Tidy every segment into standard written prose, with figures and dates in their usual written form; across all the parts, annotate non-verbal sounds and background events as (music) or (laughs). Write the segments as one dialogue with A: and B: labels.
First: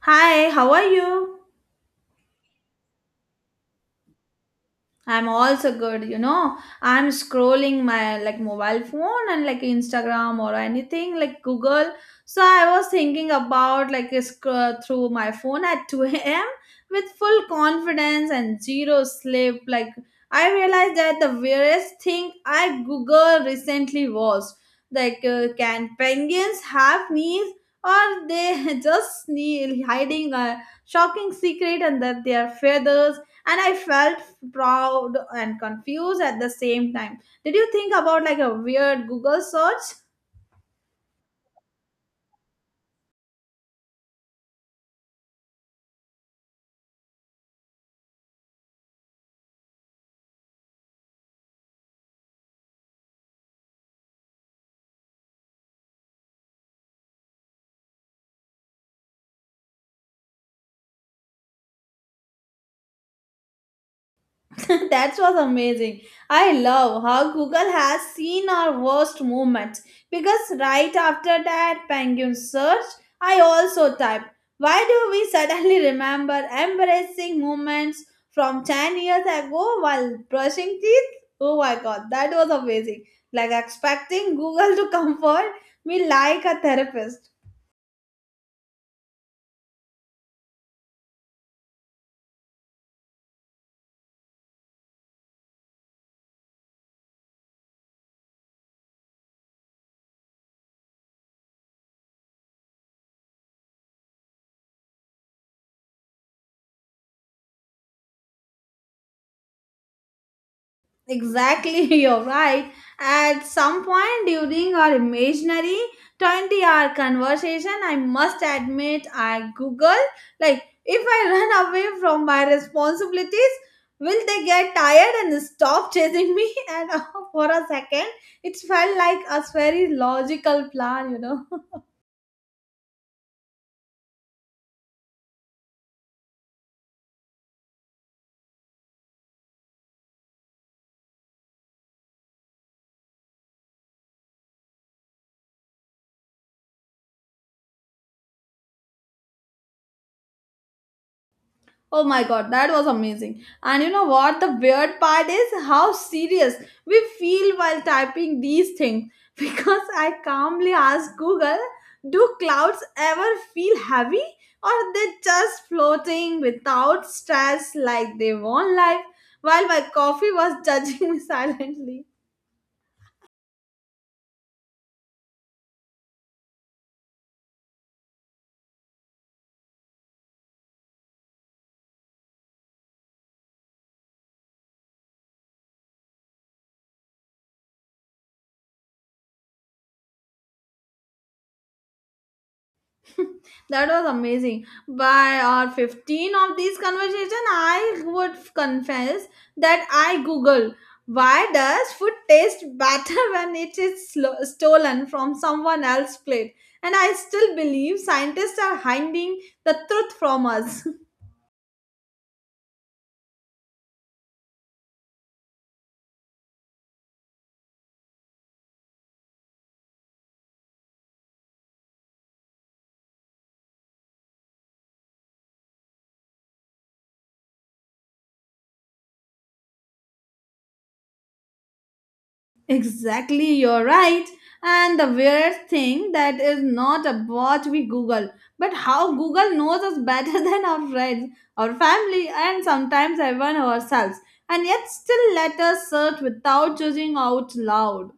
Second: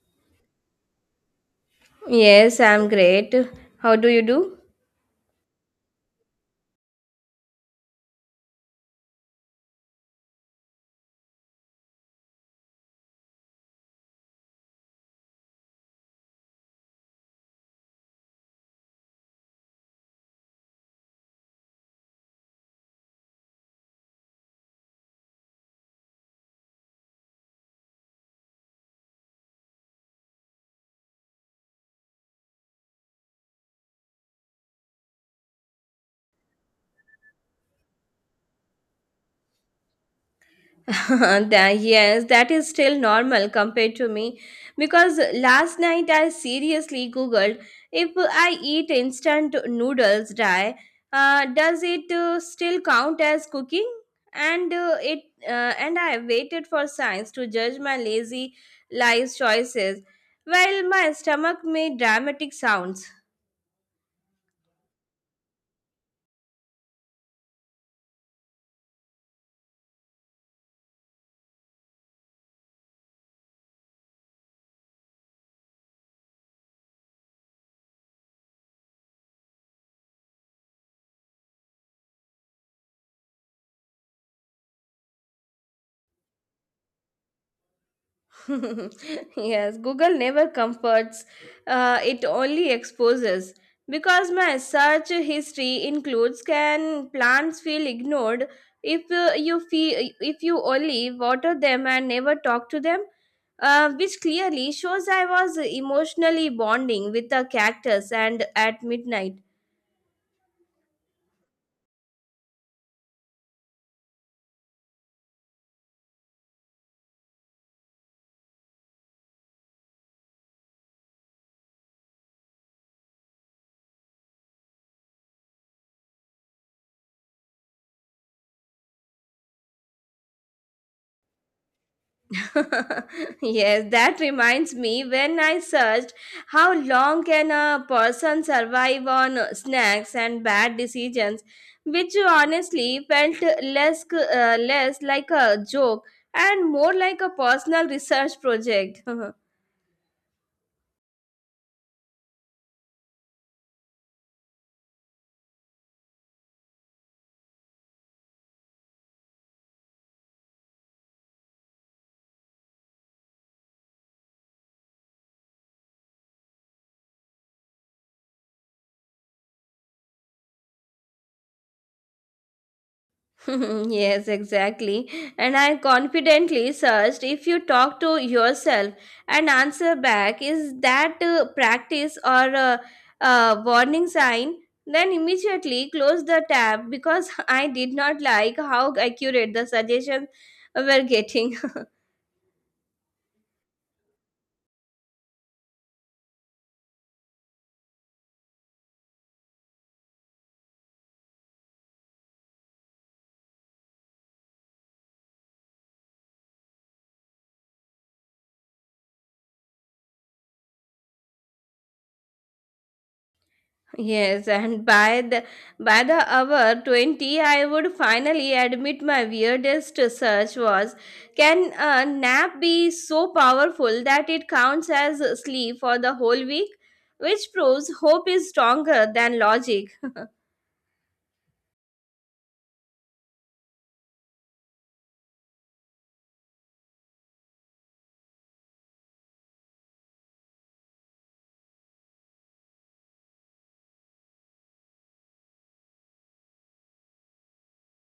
A: Hi, how are you?
B: Yes, I'm great. How do you do?
A: I'm also good, you know. I'm scrolling my like mobile phone and like Instagram or anything like Google. So I was thinking about like scroll through my phone at 2 a.m. with full confidence and zero sleep. Like I realized that the weirdest thing I Google recently was can penguins have knees or they (laughs) just hiding a shocking secret under their feathers? And I felt proud and confused at the same time. Did you think about like a weird Google search?
B: (laughs) That is still normal compared to me because last night I seriously googled if I eat instant noodles dry, does it still count as cooking? And uh, it and I waited for science to judge my lazy life choices, while my stomach made dramatic sounds.
A: (laughs) That was amazing. I love how Google has seen our worst moments, because right after that penguin search I also typed, why do we suddenly remember embarrassing moments from 10 years ago while brushing teeth? Oh my god, that was amazing. Like expecting Google to (laughs) comfort me like a therapist.
B: (laughs) Yes, Google never comforts, it only exposes. Because my search history includes can plants feel ignored if if you only water them and never talk to them, which clearly shows I was emotionally bonding with a cactus and at midnight.
A: Exactly, (laughs) you're right. At some point during our imaginary 20-hour conversation, I must admit I Google like, if I (laughs) run away from my responsibilities, will they get tired and stop chasing me? (laughs) And For a second, it felt like a very logical plan. (laughs)
B: (laughs) Yes, that reminds me when I searched how long can a person survive on snacks and bad decisions, which honestly felt less like a joke and more like a personal research project. (laughs)
A: Oh my god, that was amazing. And you know what? The weird part is how serious we feel while typing these things. (laughs) Because I calmly asked Google, do clouds ever feel heavy or are they just floating without stress like they want life? While my coffee was judging (laughs) me silently.
B: (laughs) Yes, exactly. And I confidently searched if you talk to yourself and answer back, is that practice or a warning sign? Then immediately close the tab because (laughs) I did not like how accurate the suggestions were getting.
A: (laughs) That was amazing. By our 15 of these conversation, I would confess that I Google, why does food taste better (laughs) when it is stolen from someone else's plate? And I still believe scientists are hiding the truth from us.
B: Yes, and by the hour 20, I would finally admit my weirdest search was can a nap be so powerful that it counts as sleep for the whole week? Which proves hope is stronger than logic.
A: Exactly, you're right. And the weirdest thing that is not about we Google, but how Google knows us better (laughs) than our friends, our family, and sometimes even ourselves, and yet still let us search without judging out loud.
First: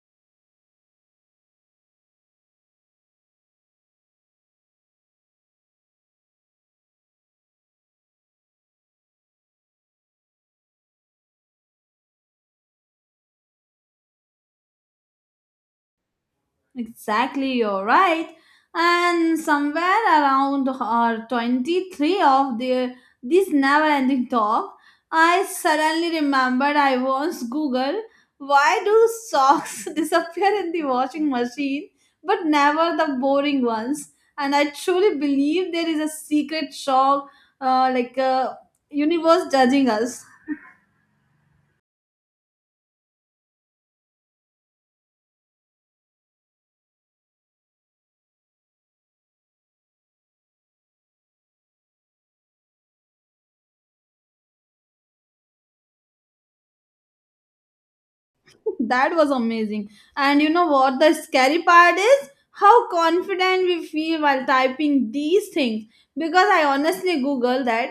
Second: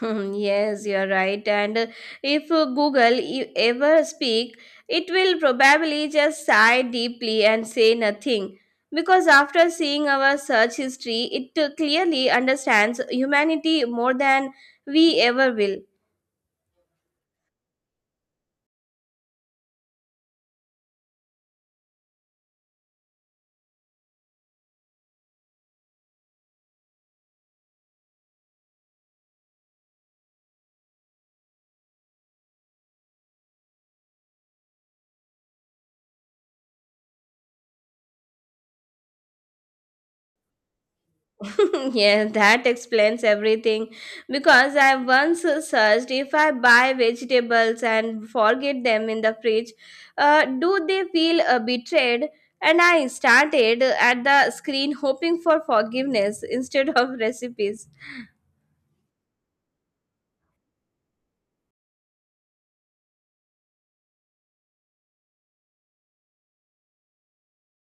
B: Hmm, yes, you're right. And if Google e- ever speak, it will probably just sigh deeply and say nothing. Because after seeing our search history, it clearly understands humanity more than we ever will.
A: Exactly, you're right. And somewhere around our 23 of the this never-ending talk, I suddenly remembered I once Googled, why do socks (laughs) disappear in the washing machine but never the boring ones. And I truly believe there is a secret shock, uh, like uh, universe judging us.
B: (laughs) Yeah, that explains everything. Because I once searched if I buy vegetables and forget them in the fridge, do they feel betrayed? And I started at the screen hoping for forgiveness (laughs) instead of recipes.
A: That was amazing. And you know what the scary part is? How confident we feel while typing these things. Because I honestly Google that,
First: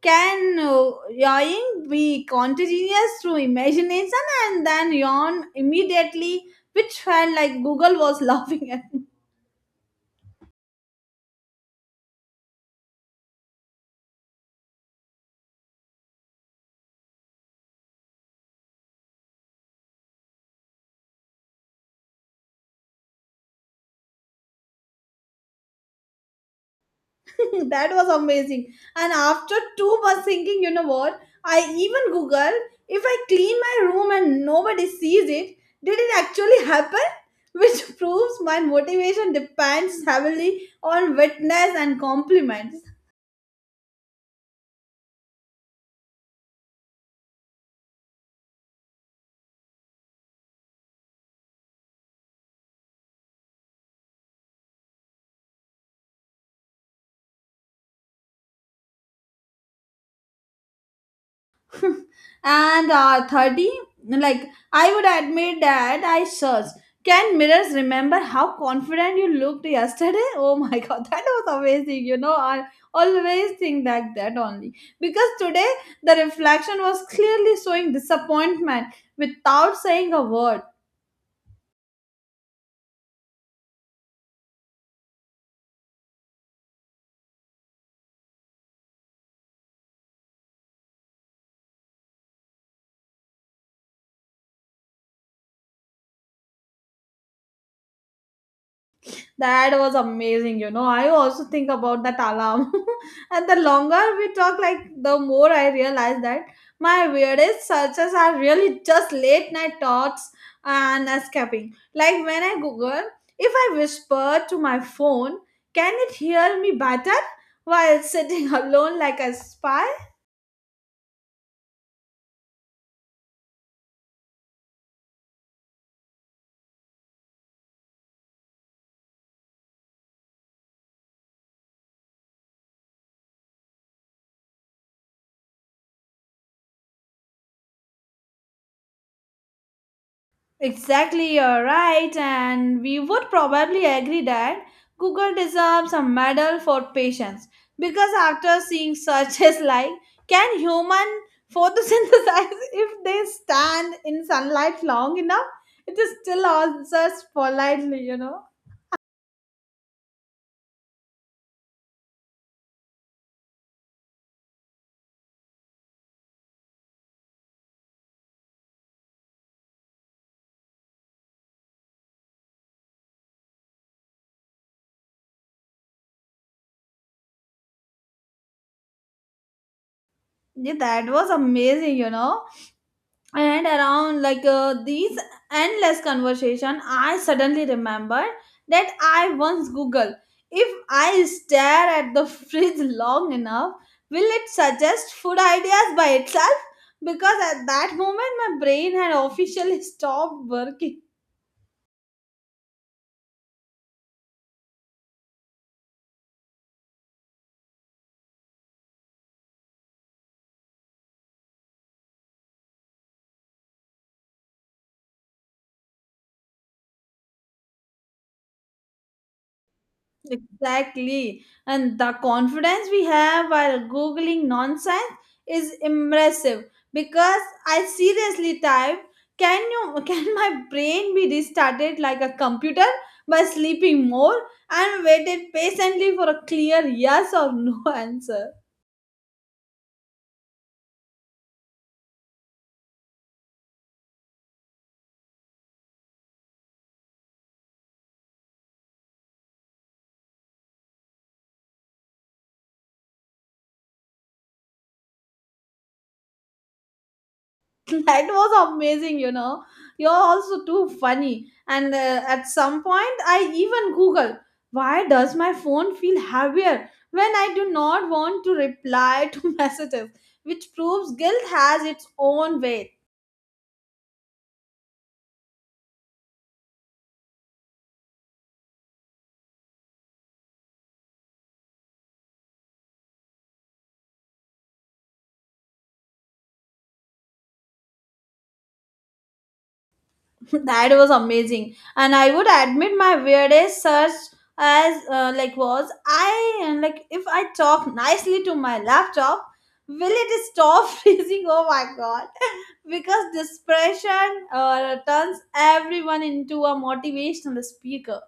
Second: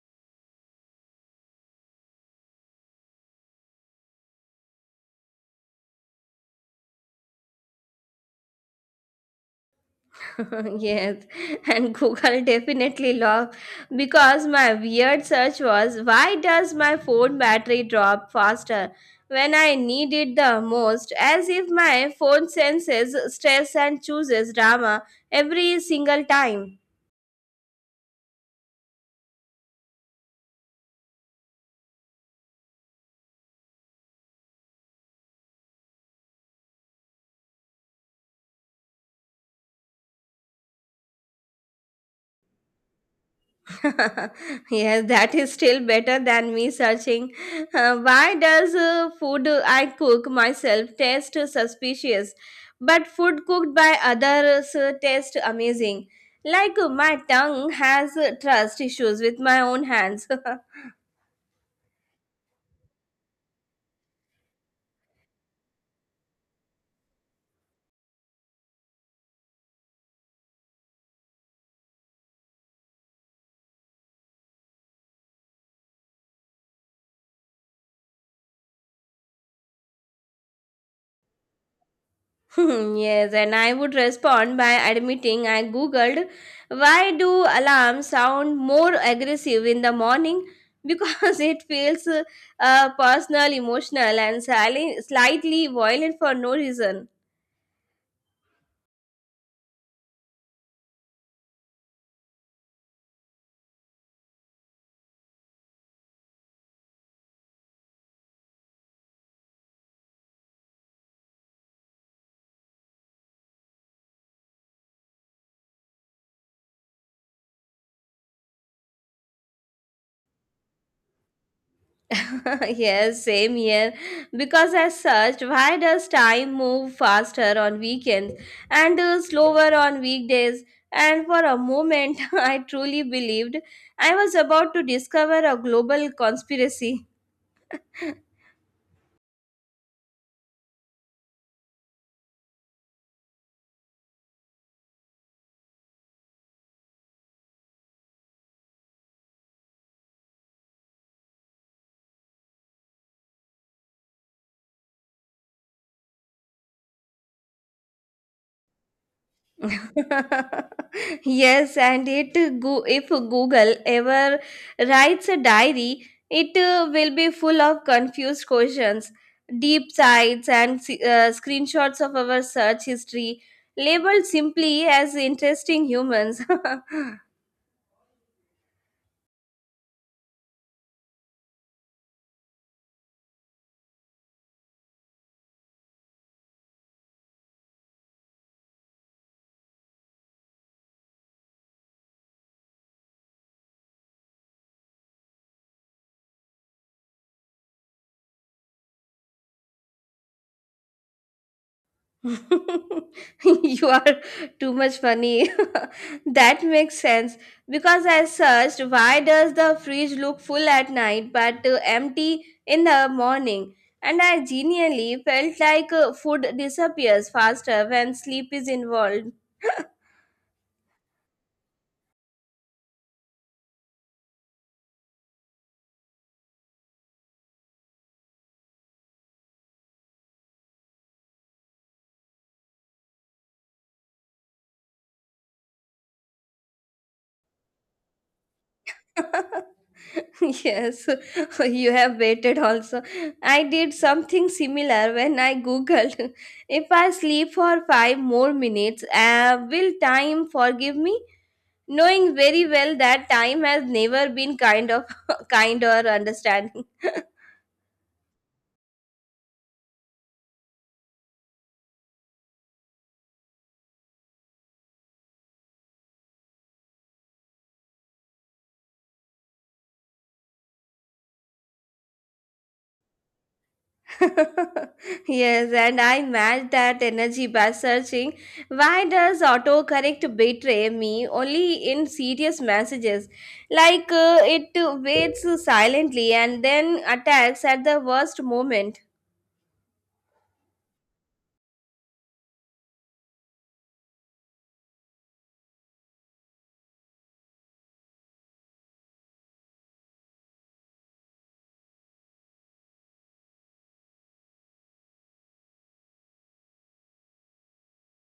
A: can yawning be contagious through imagination and then yawn immediately, which felt like Google was (laughs) laughing at me.
B: (laughs) Yes, and Google definitely lost because my weird search was why does my phone battery drop faster when I need it the most? As if my phone senses stress and chooses drama every single time.
A: (laughs) That was amazing. And after 2 months thinking, you know what? I even Google, if I clean my room and nobody sees it, did it actually happen? (laughs) Which proves my motivation depends heavily on witness and compliments.
B: (laughs) Yes, that is still better than me searching. Why does food I cook myself taste suspicious, but food cooked by others taste amazing? My tongue has trust issues with my own hands. (laughs)
A: (laughs) and 30, like, I would admit that I searched, can mirrors remember how confident you looked yesterday? Oh my (laughs) god, that was amazing. You know, I always think like that only, because today the reflection was clearly showing disappointment without saying a word.
B: (laughs) Yes, and I would respond by admitting I googled why do alarms sound more aggressive in the morning because (laughs) it feels personal, emotional, and slightly violent for no reason.
A: That was amazing, you know. I also think about that alarm. (laughs) And the longer we talk, like the more I realize that my weirdest searches are really just late night thoughts and escaping. Like when I Google, if I whisper to my phone, can it hear me better while sitting (laughs) alone like a spy?
B: (laughs) Yes, same here. Because I searched why does time move faster on weekends and slower on weekdays, and for a moment (laughs) I truly believed I was about to discover a global conspiracy.
A: Exactly, you're right, and we would probably agree that Google deserves a medal for patience, because after seeing searches (laughs) like, can human photosynthesize (laughs) if they stand in sunlight long enough, it is still answers politely, you know.
B: (laughs) Yes, and it go if Google ever writes a diary, it will be full of confused questions, deep sites, and screenshots of our search history, labeled simply as interesting humans. (laughs)
A: Yeah, that was amazing, you know. And around these endless conversation, I suddenly remember that I once Google, if I stare at the fridge long enough, will it suggest food ideas by itself? Because at that moment my brain had officially (laughs) stopped working.
B: (laughs) You are too much funny. (laughs) That makes sense because I searched why does the fridge look full at night but empty in the morning and I genuinely felt like food disappears faster when sleep is involved.
A: Exactly. And the confidence we have while Googling nonsense is impressive, because I seriously typed, can you (laughs) can my brain be restarted like a computer by sleeping more, and waited patiently for a clear yes or no (laughs) answer?
B: (laughs) Yes, (laughs) you have waited also. I did something similar when I googled (laughs) if I sleep for 5 more minutes, will time forgive me? Knowing very well that time has never been kind of (laughs) kind or understanding. (laughs)
A: (laughs) That was amazing, you know. You're also too funny. And At some point I even Google, why does my phone feel heavier when I do not want to reply to (laughs) messages, which proves guilt has its own weight.
B: Yes, and I matched that energy by searching why does autocorrect betray me only in serious messages, it waits silently and then attacks at the worst moment.
A: (laughs) That was amazing, and I would admit my weirdest search as like was I and like if I talk nicely to my laptop, will it stop (laughs) freezing? Oh my god. (laughs) Because this pressure turns everyone into a motivational speaker.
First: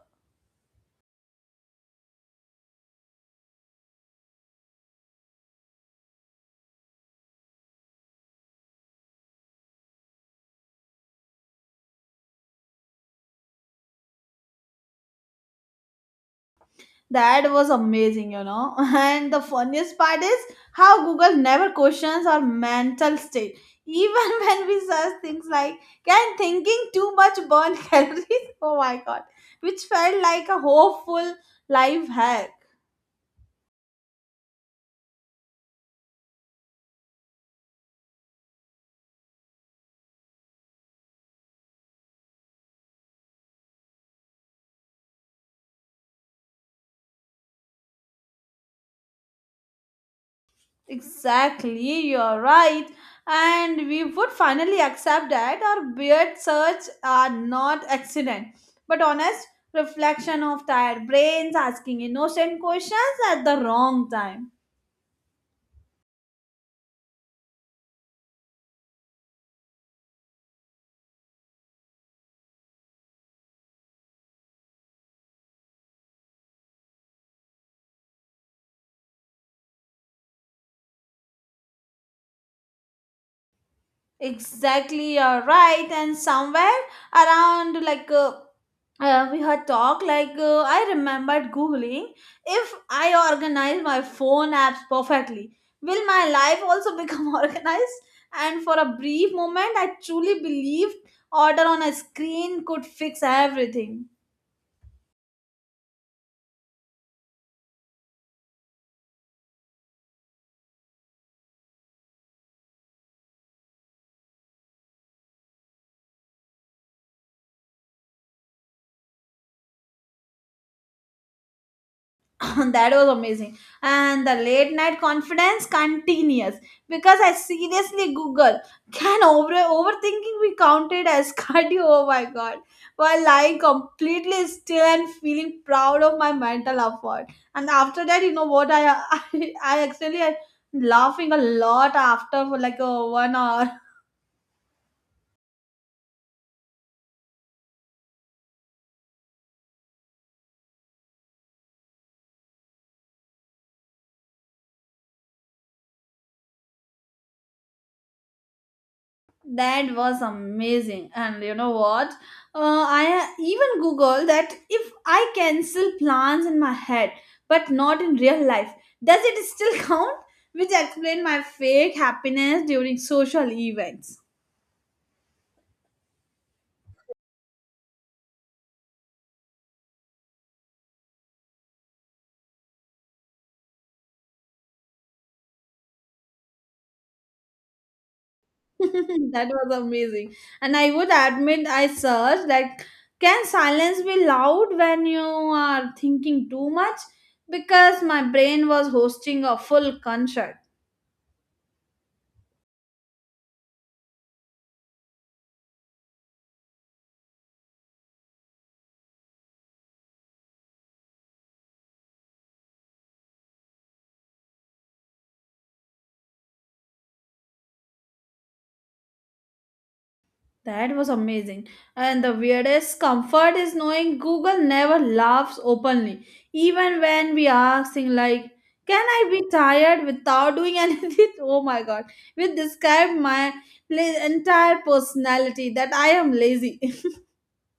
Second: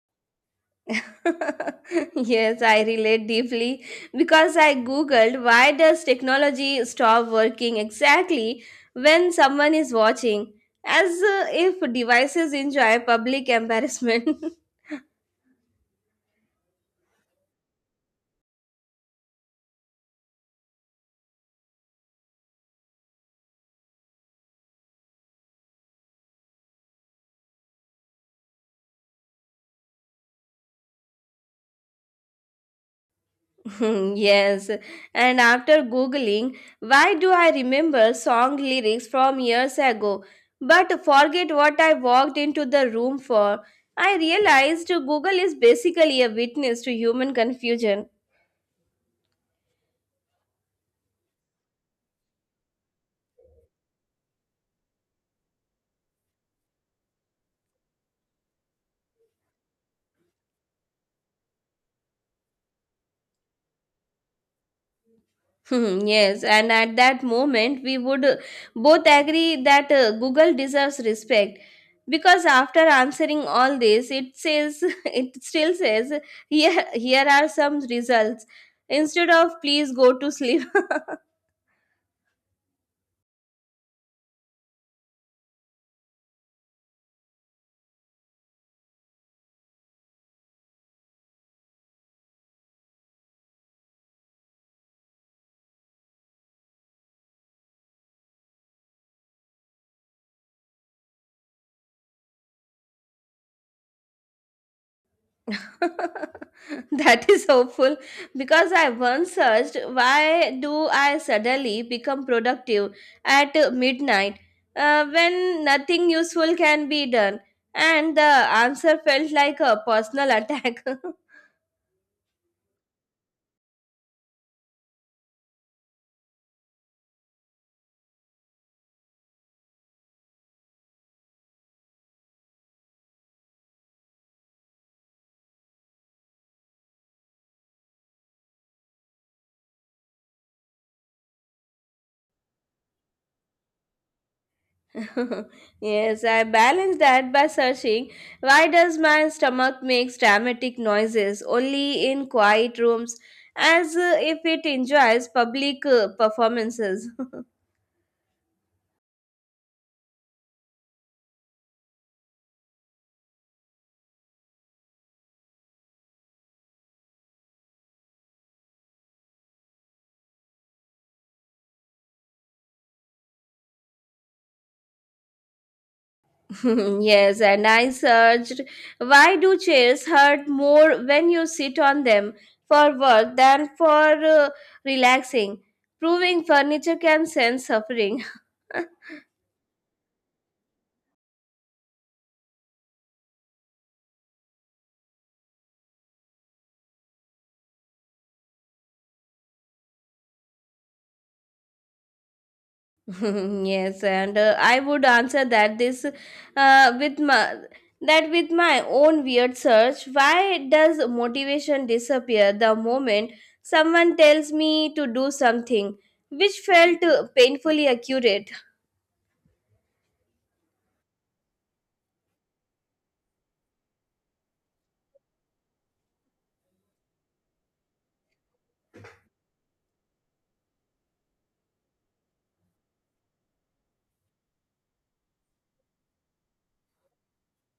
B: (laughs) Yes, I relate deeply because I googled why does technology stop working exactly when someone is watching, as if devices enjoy public embarrassment. (laughs)
A: That was amazing, you know. (laughs) And the funniest part is how Google never questions our mental state. Even (laughs) when we search things like, can thinking too much burn (laughs) calories? Oh my god. Which felt like a hopeful life hack.
B: Yes, and after googling, why do I remember song lyrics from years ago but forget what I walked into the room for? I realized Google is basically a witness to human confusion.
A: Exactly, you're right. And we would finally accept that our beard search are not accident, but honest reflection of tired brains asking innocent questions at the wrong time.
B: Hmm, yes, and at that moment, we would both agree that Google deserves respect because after answering all this, it says (laughs) it still says here are some results instead of please go to sleep.
A: Exactly, you're right. And somewhere around, we had talked. Like I remembered googling, if I organize my phone apps perfectly, will my life also become (laughs) organized? And for a brief moment I truly believed order on a screen could fix everything.
B: (laughs) That is hopeful because I once searched why do I suddenly become productive at midnight when nothing useful can be done, and the answer felt like a personal attack.
A: (laughs) That was amazing. And the late night confidence continues because I seriously Google, can overthinking be counted as (laughs) cardio? Oh my god! While lying completely still and feeling proud of my mental effort. And after that, you know what? I (laughs) I actually laughing a lot after for like a 1 hour.
B: (laughs) Yes, I balanced that by searching why does my stomach makes dramatic noises only in quiet rooms, as if it enjoys public performances.
A: That was amazing. And you know what? I even Google that, if I cancel plans in my head but not in real life, does it still (laughs) count? Which explain my fake happiness during social events.
B: (laughs) Yes, and I searched why do chairs hurt more when you sit on them for work than for relaxing, proving furniture can sense suffering. (laughs) (laughs)
A: (laughs) That was amazing. And I would admit I searched that, can silence be loud when you are thinking too much? Because my brain was hosting a full concert.
B: Yes, and I would answer that this with my that with my own weird search. Why does motivation disappear the moment someone tells me to do something, which felt painfully accurate?
A: That was amazing. And the weirdest comfort is knowing Google never laughs openly. Even when we ask things like, can I be tired without doing anything? (laughs) Oh my god. Which describe my entire personality that I am lazy.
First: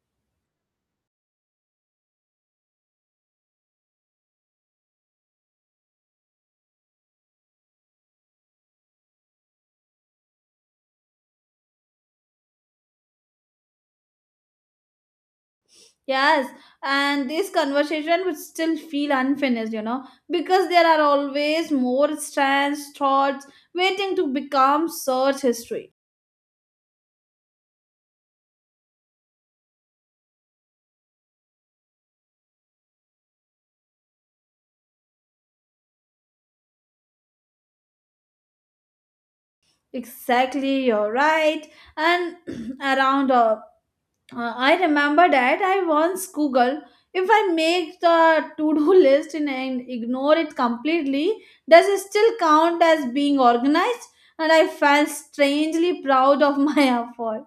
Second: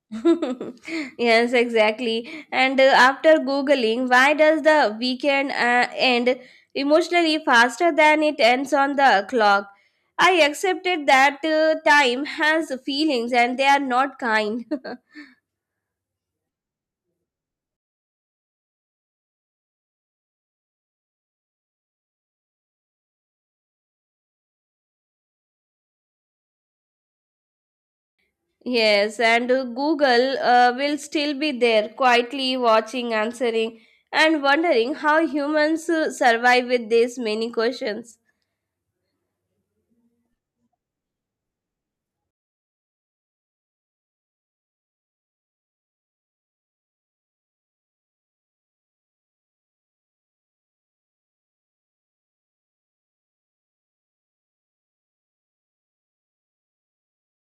B: (laughs) Yes, exactly. And after Googling, why does the weekend end emotionally faster than it ends on the clock? I accepted that time has feelings and they are not kind. (laughs)
A: (laughs) Yes. And this conversation would still feel unfinished, you know, because there are always more strands, thoughts waiting to become search history.
B: Yes, and Google will still be there, quietly watching, answering, and wondering how humans survive with these many questions.
A: Exactly, you're right. And (clears throat) around, I remember that I once Google, if I make the to-do (laughs) list and ignore it completely, does it still count as being organized? And I felt strangely proud of my (laughs) effort.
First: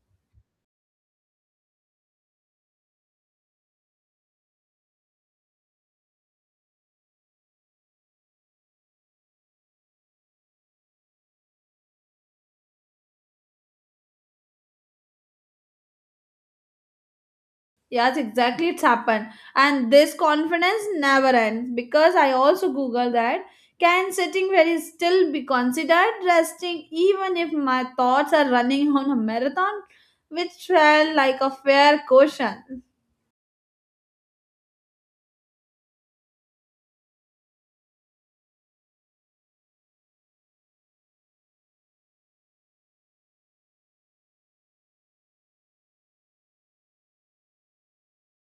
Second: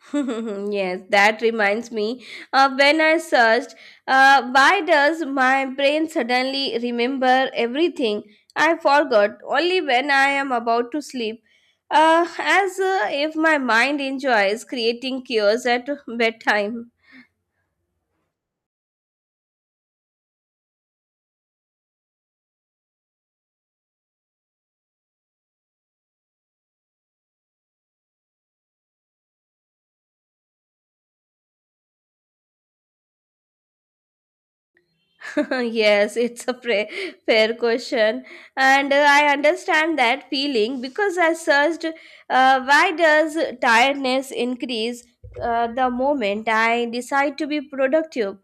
B: (laughs) Yes, that reminds me. When I searched, why does my brain suddenly remember everything? I forgot only when I am about to sleep. As if my mind enjoys creating cures at bedtime.
A: Yes, exactly. It's happened. And this confidence never ends because I also Google that, can sitting very still be considered resting even if my thoughts are running (laughs) on a marathon, which felt like a fair question.
B: (laughs) Yes, it's a pre- fair question, and I understand that feeling because I searched why does tiredness increase the moment I decide to be productive.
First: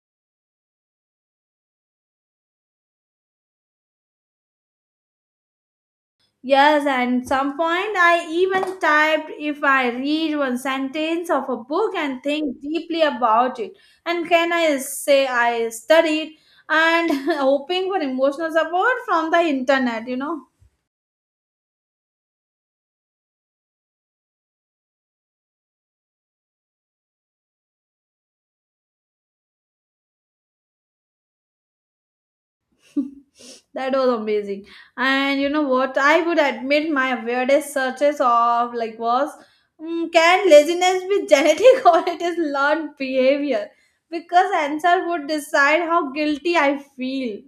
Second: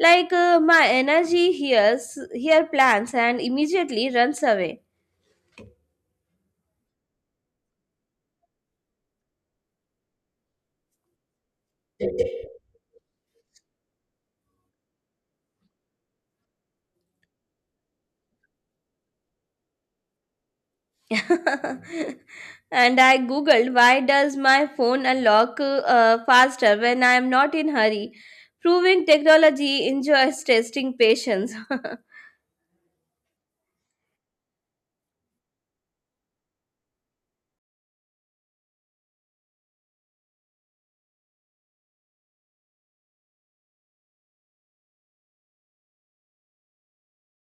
B: My energy hears here plans and immediately runs away.
A: Yes, and some point I even typed, if I read one sentence of a book and think deeply about it. And can I say I studied, and (laughs) hoping for emotional support from the internet, you know?
B: (laughs) And I googled why does my phone unlock faster when I am not in hurry, proving technology enjoys testing patience. (laughs)
A: (laughs) That was amazing. And you know what, I would admit my weirdest searches of like was, can laziness be genetic (laughs) or it is learned behavior? Because answer would decide how guilty I feel.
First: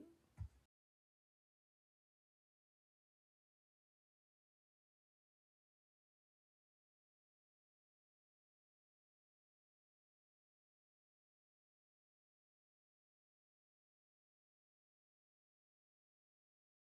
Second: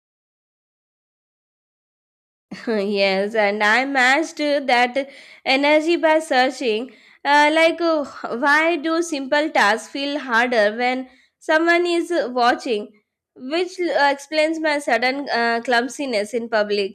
B: (laughs) Yes, and I matched that energy by searching. Uh, like, uh, why do simple tasks feel harder when someone is watching? Which explains my sudden clumsiness in public.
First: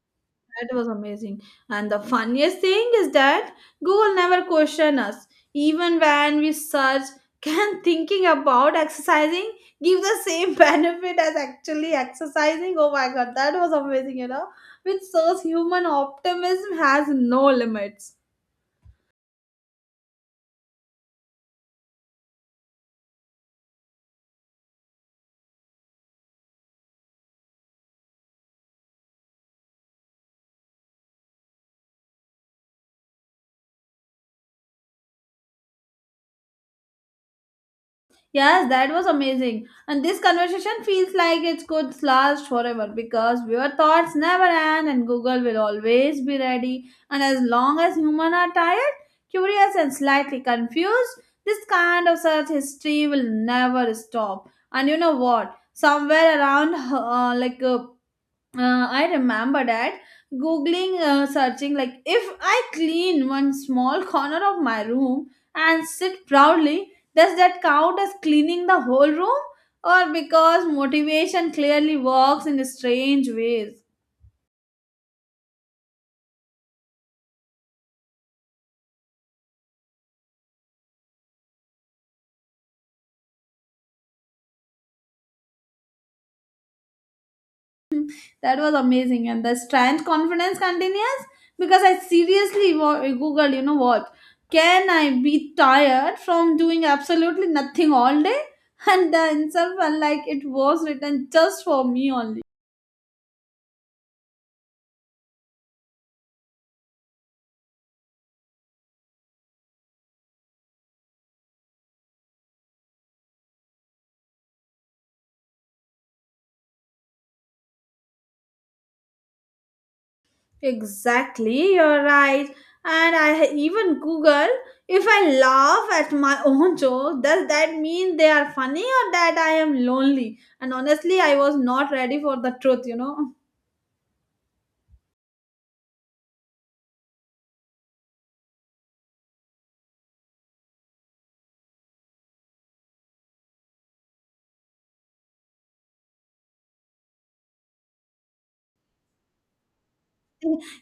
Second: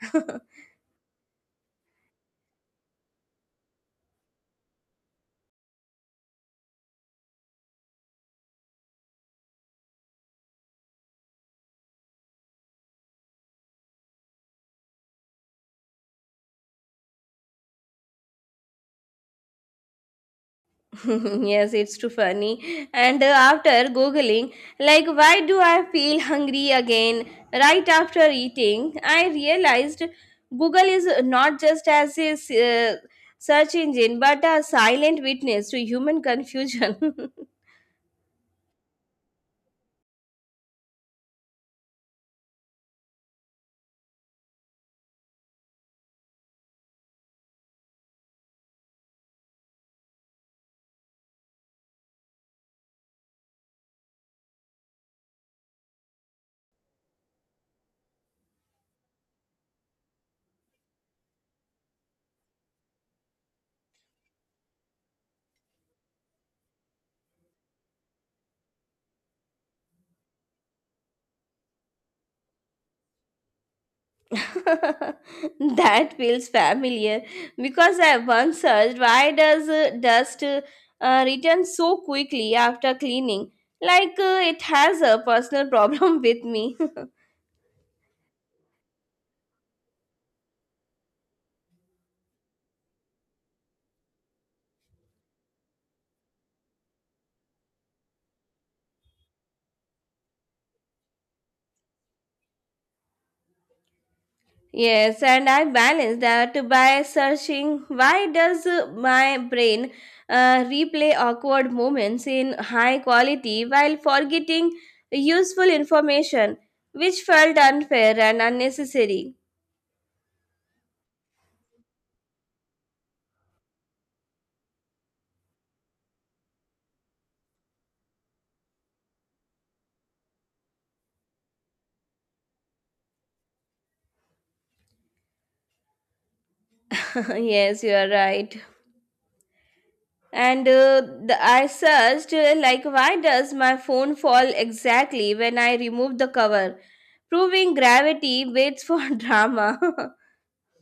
B: (laughs)
A: That was amazing. And the funniest thing is that Google never questioned us. Even when we search, (laughs) can thinking about exercising give the same (laughs) benefit as actually exercising? Oh my god, that was amazing, you know, which shows human optimism has no limits.
B: (laughs) Yes, it's too funny. And after googling, like, why do I feel hungry again right after eating? I realized Google is not just as a search engine but a silent witness to human confusion.
A: Yes, that was amazing. And this conversation feels like it could last forever because your thoughts never end and Google will always be ready. And as long as humans are tired, curious, and slightly confused, this kind of search history will never stop. And you know what? Somewhere around I remember that googling, searching like, if I clean one small corner of my room and sit proudly, does that count as cleaning the whole room? Or because motivation clearly works in strange ways.
B: (laughs) That feels familiar because I once searched why does dust return so quickly after cleaning? It has a personal problem (laughs) with me.
A: That was amazing, and the strength confidence continues because I seriously googled, you know what? Can I be tired from doing absolutely nothing all day? (laughs) And the answer felt like it was written just for me only.
B: Yes, and I balance that by searching why does my brain replay awkward moments in high quality while forgetting useful information, which felt unfair and unnecessary.
A: Exactly, you're right. And I even Google, if I laugh at my (laughs) own joke, does that mean they are funny or that I am lonely? And honestly, I was not ready for the truth, you know.
B: (laughs) Yes, you are right. And I searched like why does my phone fall exactly when I remove the cover, proving gravity waits for (laughs) drama.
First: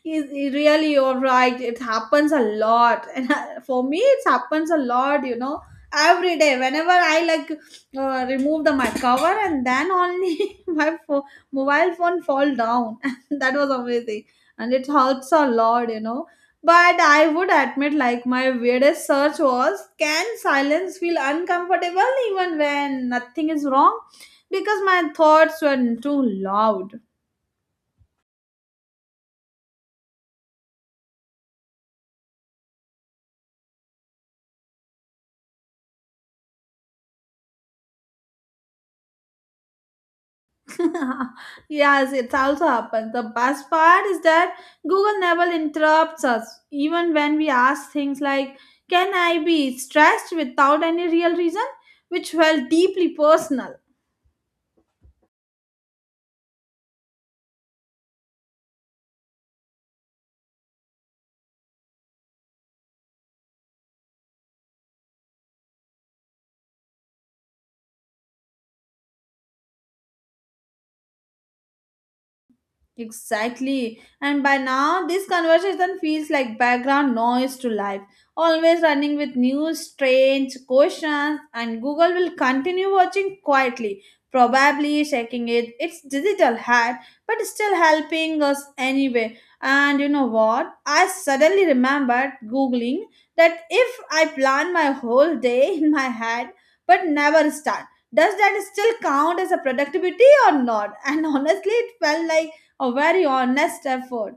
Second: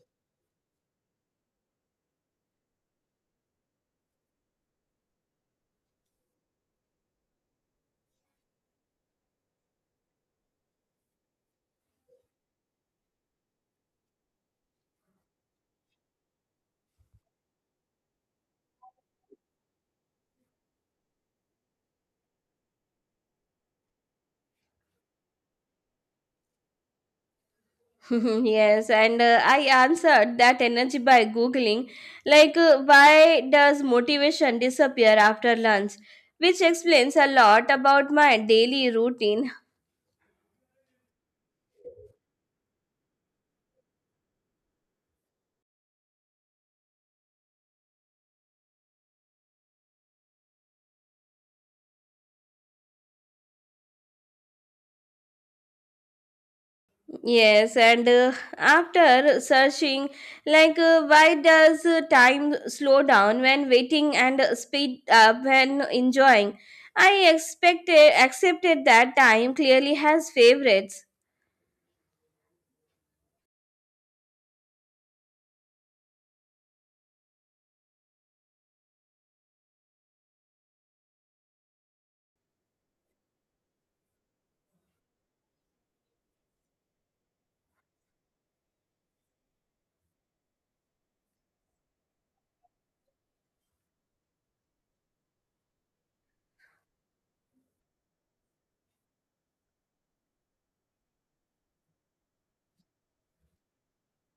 A: Is really, you're right. It happens a lot, (laughs) and for me, it happens a lot. You know, every day. Whenever I like remove the my cover, and then only (laughs) my mobile phone fall down. (laughs) That was amazing, and it hurts a lot. You know, but I would admit, like my weirdest search was: Can silence feel uncomfortable even when nothing is wrong? Because my thoughts were too loud.
B: (laughs) Yes, and I answered that energy by Googling, why does motivation disappear after lunch? Which explains a lot about my daily routine.
A: (laughs) Yes, it's also happened. The best part is that Google never interrupts us, even when we ask things like, Can I be stressed without any real reason? Which felt deeply personal.
B: Yes, and after searching, why does time slow down when waiting and speed up when enjoying? I expected accepted that time clearly has favorites.
A: Exactly. And by now, this conversation feels like background noise to life, always running with new strange questions, and Google will continue watching quietly, probably shaking it its digital hat, but still helping us anyway. And you know what? I suddenly remembered Googling that if I plan my whole day in my head but never start, does that still count as a productivity or not? (laughs) And honestly, it felt like a very honest effort.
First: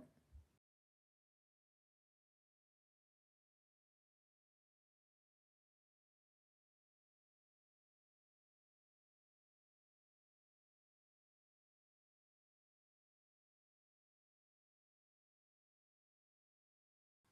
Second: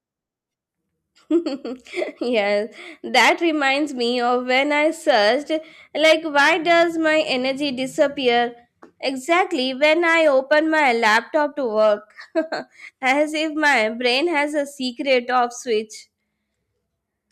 B: (laughs) Yes, that reminds me of when I searched, like, why does my energy disappear exactly when I open my laptop to work? (laughs) As if my brain has a secret off switch.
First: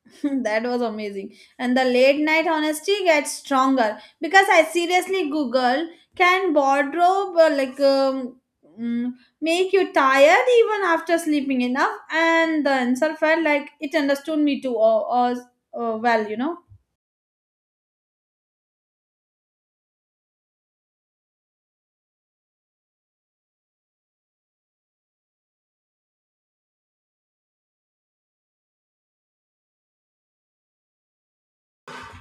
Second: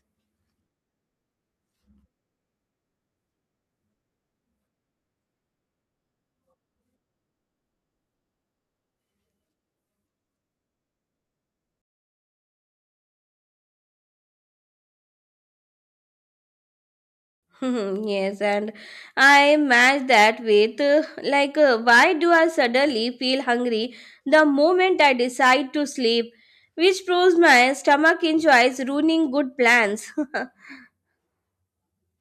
A: (laughs) That was amazing. And the late night honesty gets stronger because I seriously Google can wardrobe like mm, make you tired even after sleeping enough, and the answer felt like it understood me too or uh, well, you know.
B: (laughs) Yes, and I match that with, why do I suddenly feel hungry the moment I decide to sleep? Which proves my stomach enjoys ruining good plans. (laughs)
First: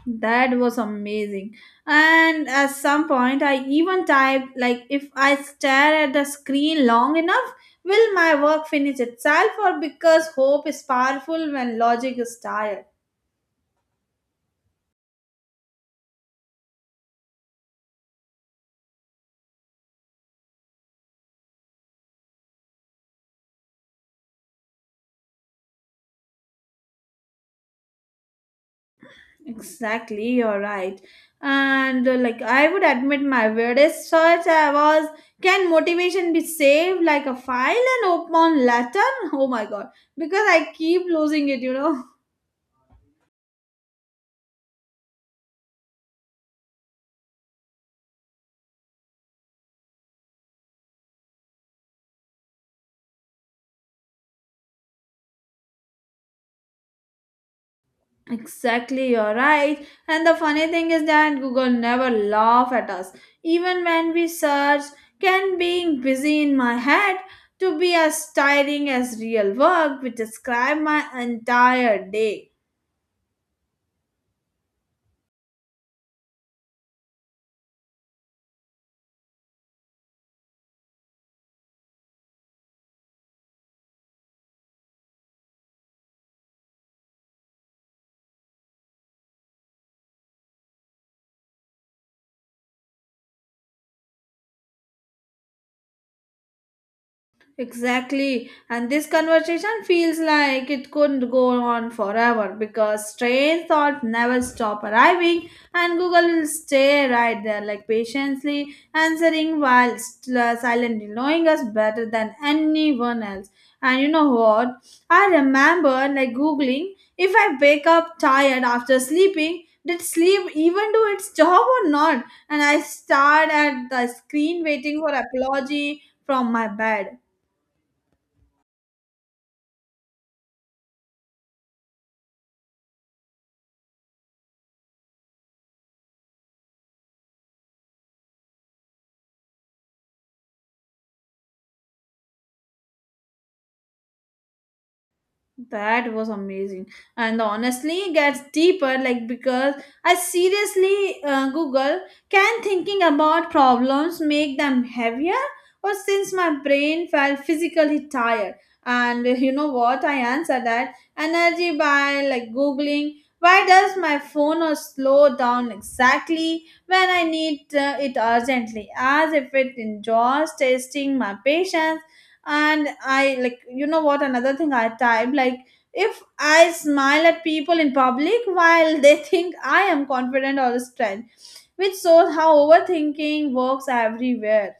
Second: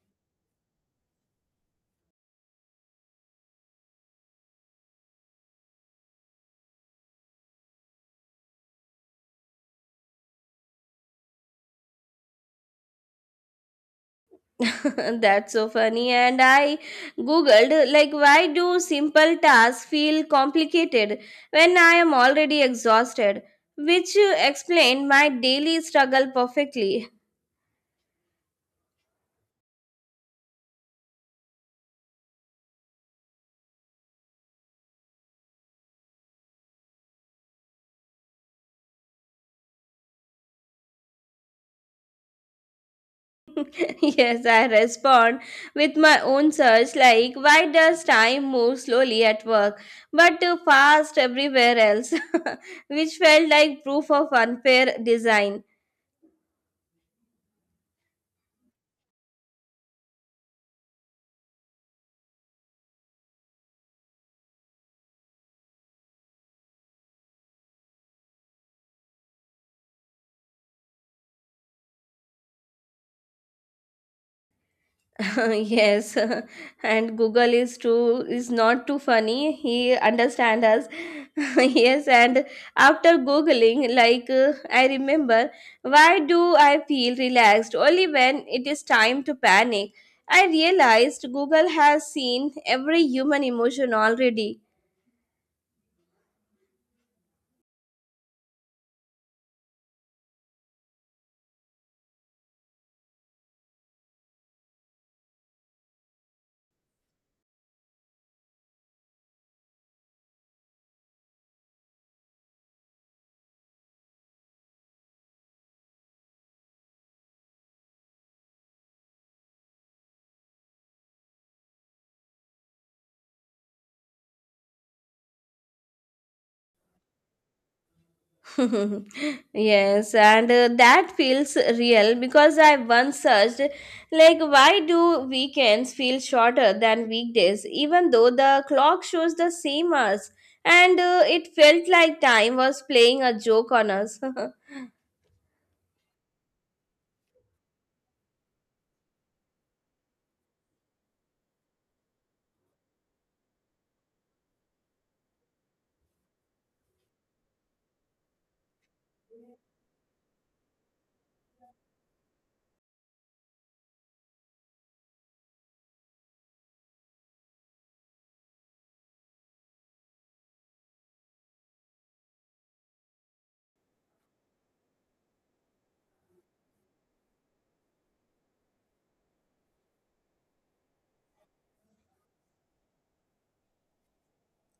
A: That was amazing. And at some point, I even typed, like, if I stare at the screen long enough, will my work finish itself? Or because hope is powerful when logic is tired?
B: (laughs) That's so funny. And I googled, like, why do simple tasks feel complicated when I am already exhausted? Which explained my daily struggle perfectly.
A: Exactly, you're right. And like, I would admit my weirdest search I was can motivation be saved like a file and open later? (laughs) Oh my god, because I keep losing it, you know. (laughs)
B: (laughs) Yes, I respond with my own search, like, why does time move slowly at work but too fast everywhere else? (laughs) Which felt like proof of unfair design.
A: Exactly, you're right. And the funny thing is that Google never laugh at us. Even when we search, can being busy in my head to be as tiring as real work, which describe my entire day.
B: (laughs) Yes, (laughs) and Google is too is not too funny, he understand us. (laughs) Yes, and after googling, I remember why do I feel relaxed only when it is time to panic. I realized Google has seen every human emotion already.
A: Exactly. And this conversation feels like it couldn't go on forever because train thoughts never stop arriving and Google will stay right there like patiently answering while silently knowing us better than anyone else. And you know what? I remember like Googling if I wake up tired after sleeping, did sleep even do its job or not? And I stared at the screen waiting for apology from my bed.
B: (laughs) Yes, and that feels real because I once searched, like, why do weekends feel shorter than weekdays, even though the clock shows the same hours? And it felt like time was playing a joke on us. (laughs)
A: That was amazing. And honestly, it gets deeper like because I seriously Google can thinking about problems make them heavier or since my brain felt physically tired. And (laughs) you know what? I answer that energy by like Googling why does my phone or slow down exactly when I need it urgently as if it enjoys testing my patience. And I like, you know what, another thing I type like if I smile at people in public while they (laughs) think I am confident or strength, which shows how overthinking works everywhere.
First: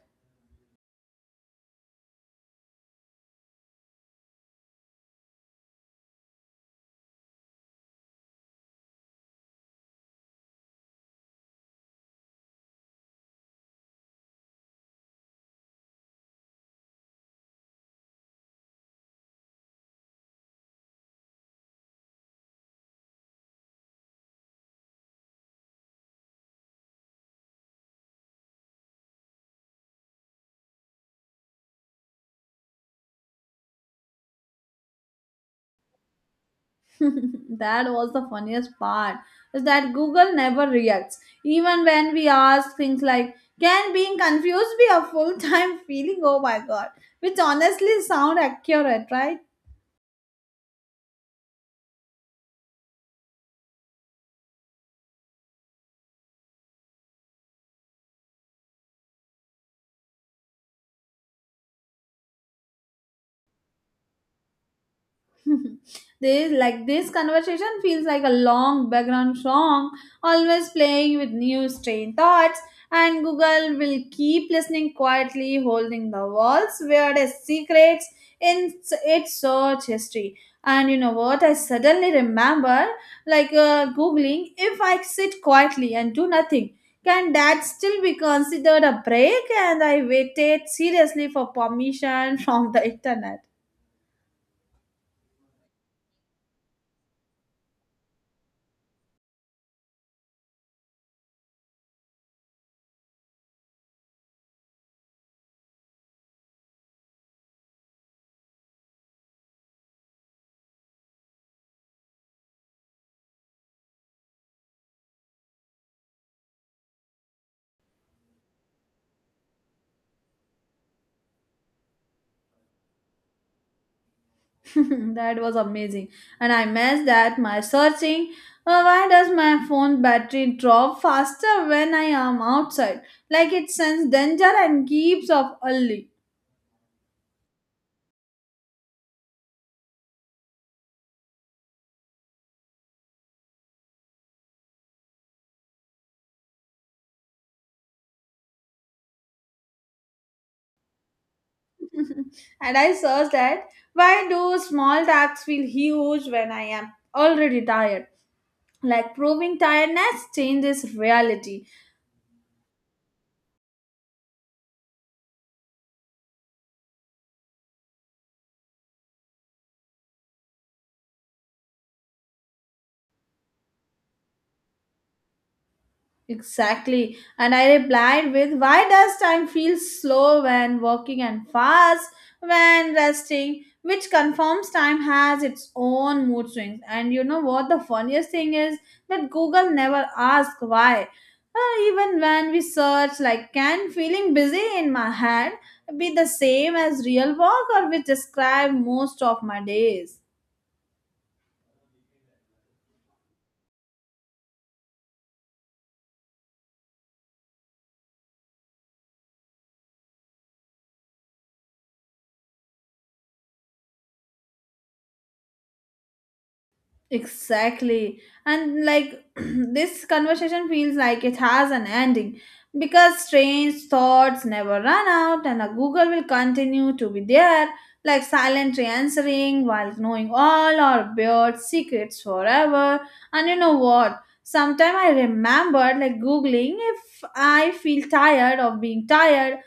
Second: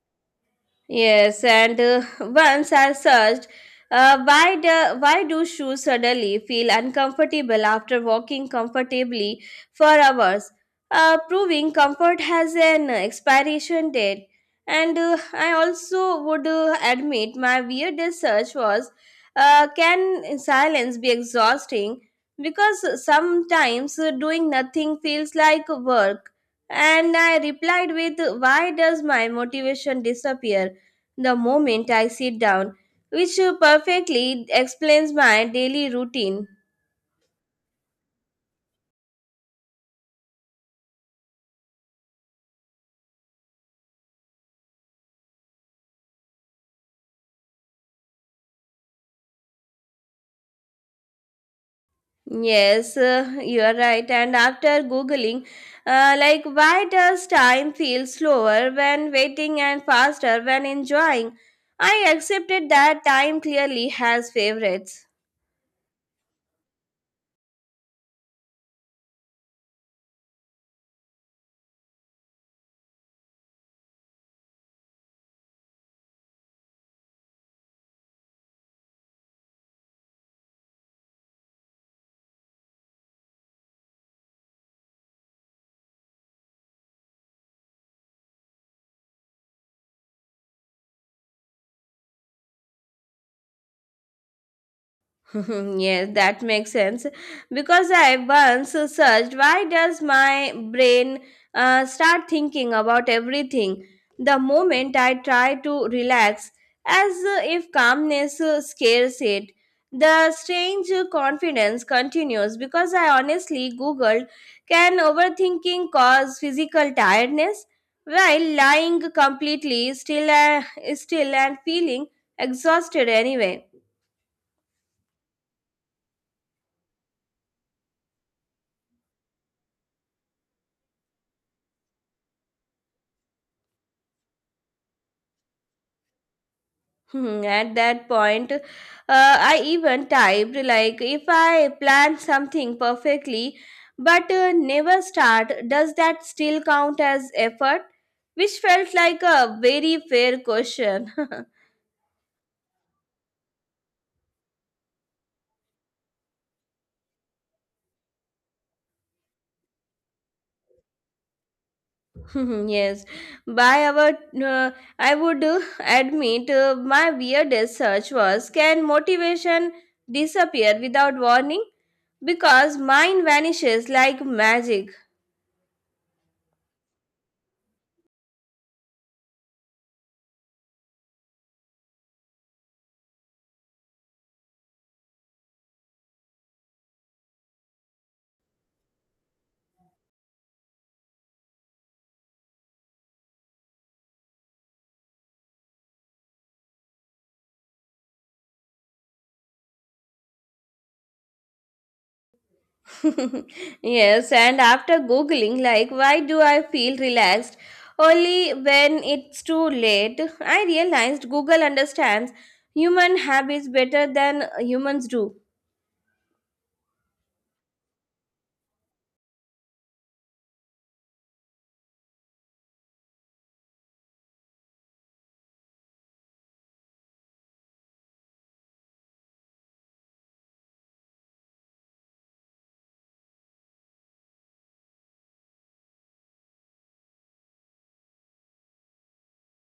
B: Yes, and once I searched, why do shoes suddenly feel uncomfortable after walking comfortably for hours? Proving comfort has an expiration date. And I also would admit my weirdest search was can silence be exhausting? Because sometimes doing nothing feels like work. And I replied with why does my motivation disappear the moment I sit down, which perfectly explains my daily routine.
A: (laughs) That was the funniest part is that Google never reacts even when we ask things like can being confused be a full-time (laughs) feeling. Oh my god, which honestly sound accurate, right?
B: Yes, you are right. And after Googling, why does time feel slower when waiting and faster when enjoying? I accepted that time clearly has favorites.
A: (laughs) This like this conversation feels like a long background song, always playing with new strange thoughts. And Google will keep listening quietly, holding the walls where the secrets in its search history. And you know what? I suddenly remember, like googling, if I sit quietly and do nothing, can that still be considered a break? And I waited seriously for permission (laughs) from the internet.
B: (laughs) Yes, that makes sense. Because I once searched why does my brain start thinking about everything the moment I try to relax, as if calmness scares it. The strange confidence continues because I honestly googled can overthinking cause physical tiredness while lying completely still and feeling exhausted anyway.
A: (laughs) That was amazing. And I missed that my searching. Why does my phone battery drop faster when I am outside? Like it senses danger and keeps off early.
B: Hmm. At that point, I even typed like if I plan something perfectly but never start, does that still count as effort? Which felt like a very fair question. (laughs)
A: (laughs) And I searched that. Why do small tasks feel huge when I am already tired? Like proving tiredness changes reality.
B: (laughs) Yes, by our, uh, I would admit my weirdest search was can motivation disappear without warning? Because mine vanishes like magic.
A: Exactly. And I replied with, why does time feel slow when walking and fast when resting? Which confirms time has its own mood swings. And you know what? The funniest thing is that Google never asks why. Even when we search, like, can feeling busy in my head be the same as real work or we describe most of my days?
B: (laughs) Yes, and after Googling, like, why do I feel relaxed only when it's too late, I realized Google understands human habits better than humans do.
A: Exactly. And like (clears throat) this conversation feels like it has an ending because strange thoughts never run out and a Google will continue to be there, like silently answering while knowing all our weird secrets forever. And you know what? Sometime I remember like Googling if I feel tired of being tired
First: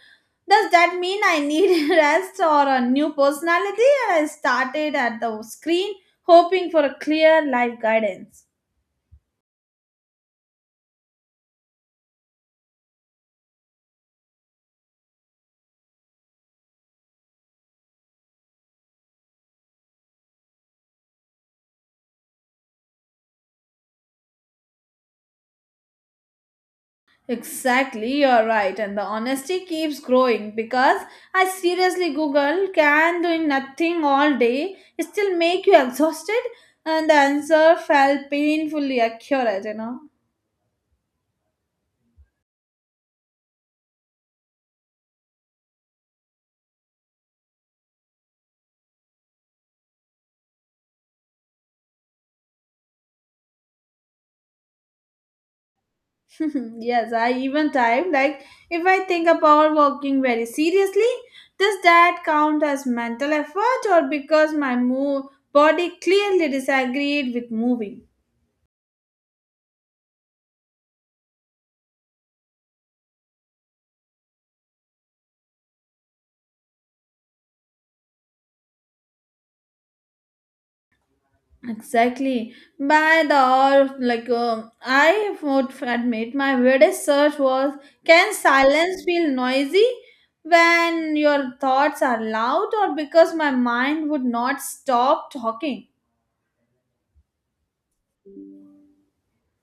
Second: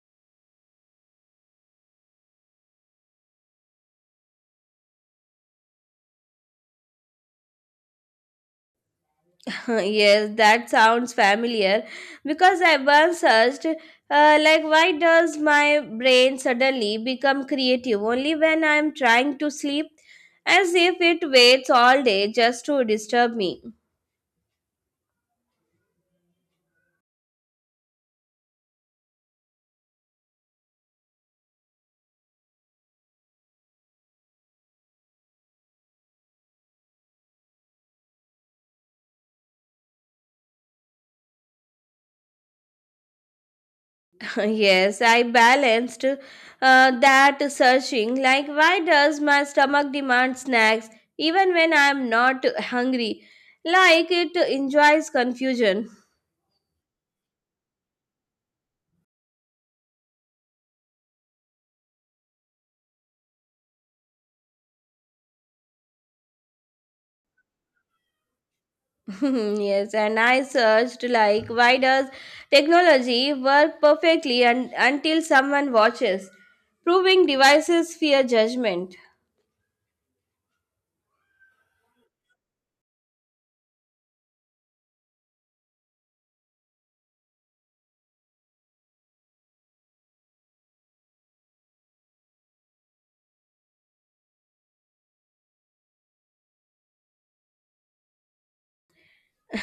A: does that mean I need (laughs) rest or a new personality? And I started at the screen hoping for a clear life guidance.
B: (laughs) Yes, that sounds familiar because I once searched, why does my brain suddenly become creative only when I'm trying to sleep? As if it waits all day just to disturb me.
A: Exactly, you're right, and the honesty keeps growing because I seriously Google can doing nothing all day still make you exhausted? And the answer felt painfully accurate, you know.
B: (laughs) Yes, I balanced that searching. Like, why does my stomach demand snacks even when I am not hungry? Like, it enjoys confusion.
A: (laughs) Mhm. Yes, I even type like if I think about working very seriously, does that count as mental effort or because my move body clearly disagreed with moving?
B: (laughs) Yes, and I searched, like, why does technology work perfectly un- until someone watches? Proving devices fear judgment.
A: Exactly. By the hour, like I would admit, my weirdest search was: Can silence feel noisy when your thoughts are loud, or because my mind would not stop talking?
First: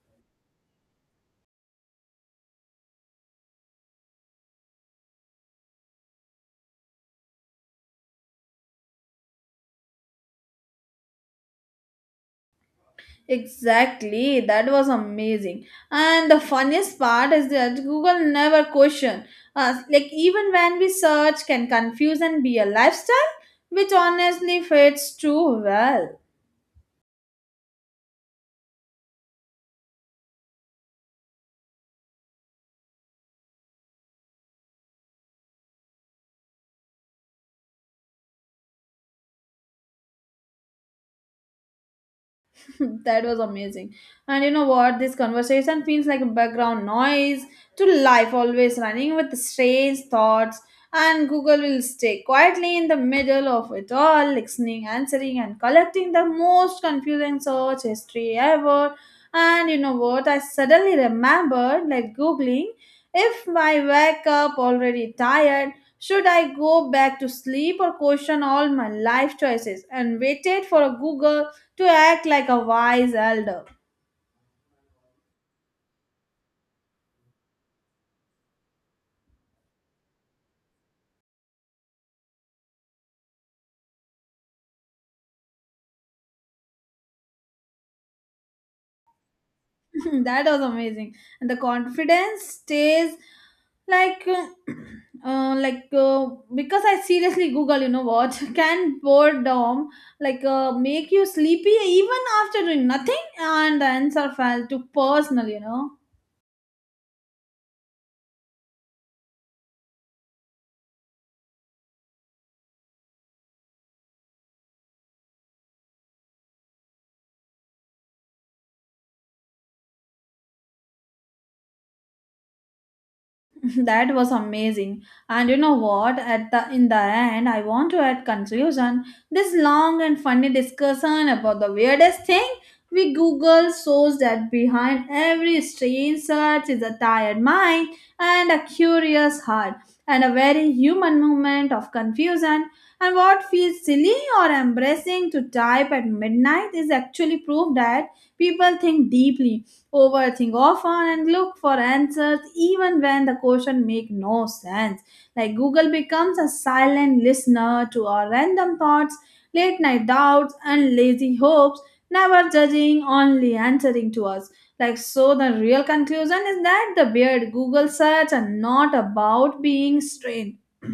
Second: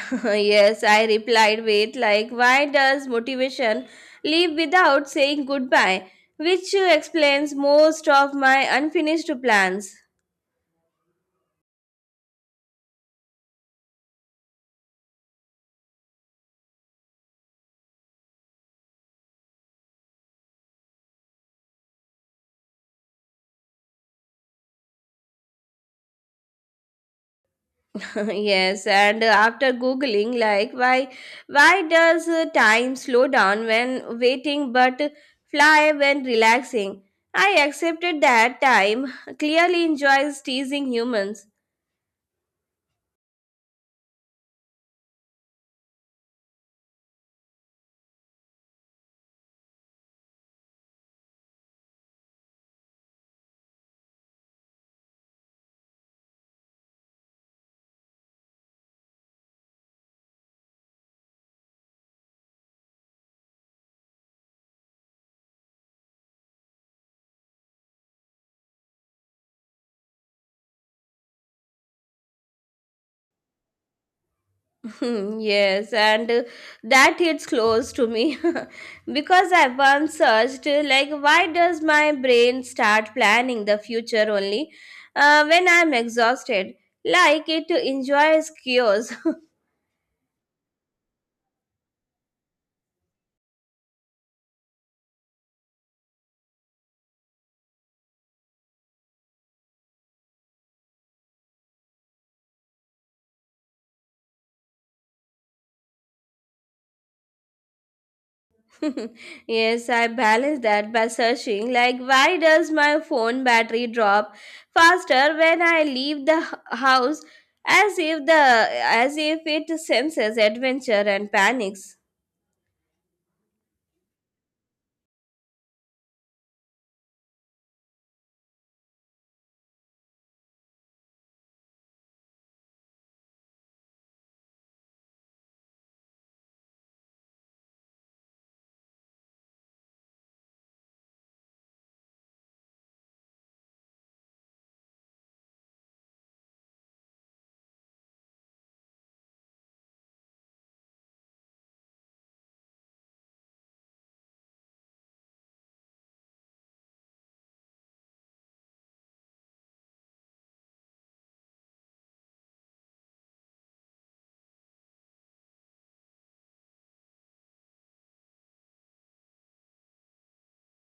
B: (laughs) Yes, I replied, wait, like, why does motivation leave without saying goodbye? Which explains most of my unfinished plans.
A: Exactly, that was amazing. And the funniest part is that Google never question us. Like even when we search can confuse and be a lifestyle, which honestly fits too well.
B: (laughs) Yes, and after googling, like, why does time slow down when waiting but fly when relaxing? I accepted that time (laughs) clearly enjoys teasing humans.
A: (laughs) That was amazing. And you know what? This conversation feels like a background noise to life, always running with strange thoughts. And Google will stay quietly in the middle of it all, listening, answering, and collecting the most confusing search history ever. And you know what? I suddenly remembered, like Googling, if I wake up already tired, should I go back to sleep or question all my life choices? And waited for a Google to act like a wise elder.
B: (laughs) Hmm. Yes, and that hits close to me (laughs) because I once searched like why does my brain start planning the future only when I'm exhausted, like it enjoys cures. (laughs)
A: (laughs) That was amazing. And the confidence stays like, (clears throat) uh, like uh, because I seriously Google, you know what? (laughs) Can boredom make you sleepy even after doing nothing? And the answer felt too personal, you know.
B: Yes, I balance that by searching like why does my phone battery drop faster when I leave the h- house, as if the as if it senses adventure and panics.
A: (laughs) That was amazing. And you know what? At the in the end, I want to add conclusion. This long and funny discussion about the weirdest thing we Google shows that behind every strange search is a tired mind and a curious heart and a very human moment of confusion. And what feels silly or embarrassing to type at midnight is actually proof that people think deeply, overthink often and look for answers even when the question make no sense. Like Google becomes a silent listener to our random thoughts, late night doubts and lazy hopes, never judging, only answering to us. Like so the real conclusion is that the weird Google search are not about being strange. (clears throat)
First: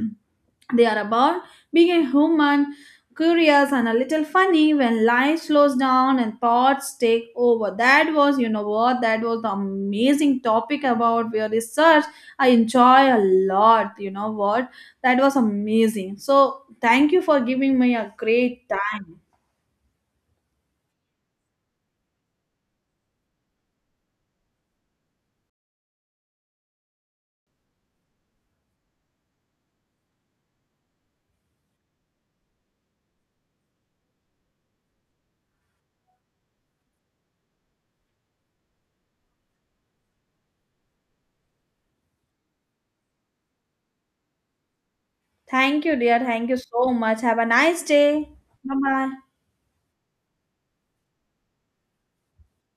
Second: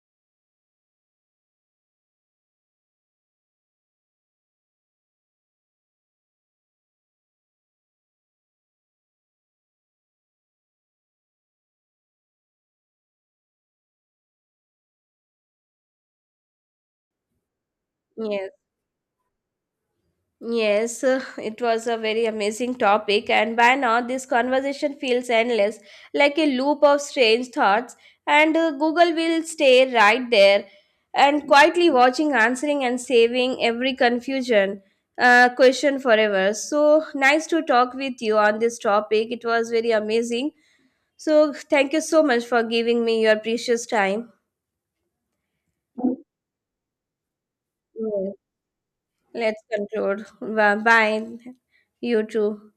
A: They are about being a human, curious and a little funny when life slows down and thoughts take over. That was, you know what, that was the amazing topic about your research. I enjoy a lot, you know what. That was amazing. So thank you for giving me a
B: Yes.
A: great time.
B: Yes, (laughs) it was a very amazing topic, and by now this conversation feels endless, like a loop of strange thoughts. And Google will stay right there and quietly watching, answering, and saving every confusion question forever. So nice to talk with you on this topic. It was very amazing. So thank you so much for giving me your precious time.
A: Thank you, dear. Thank you so much. Have a nice day.
B: Yeah.
A: Bye bye.
B: Let's conclude. Bye. Bye. You too.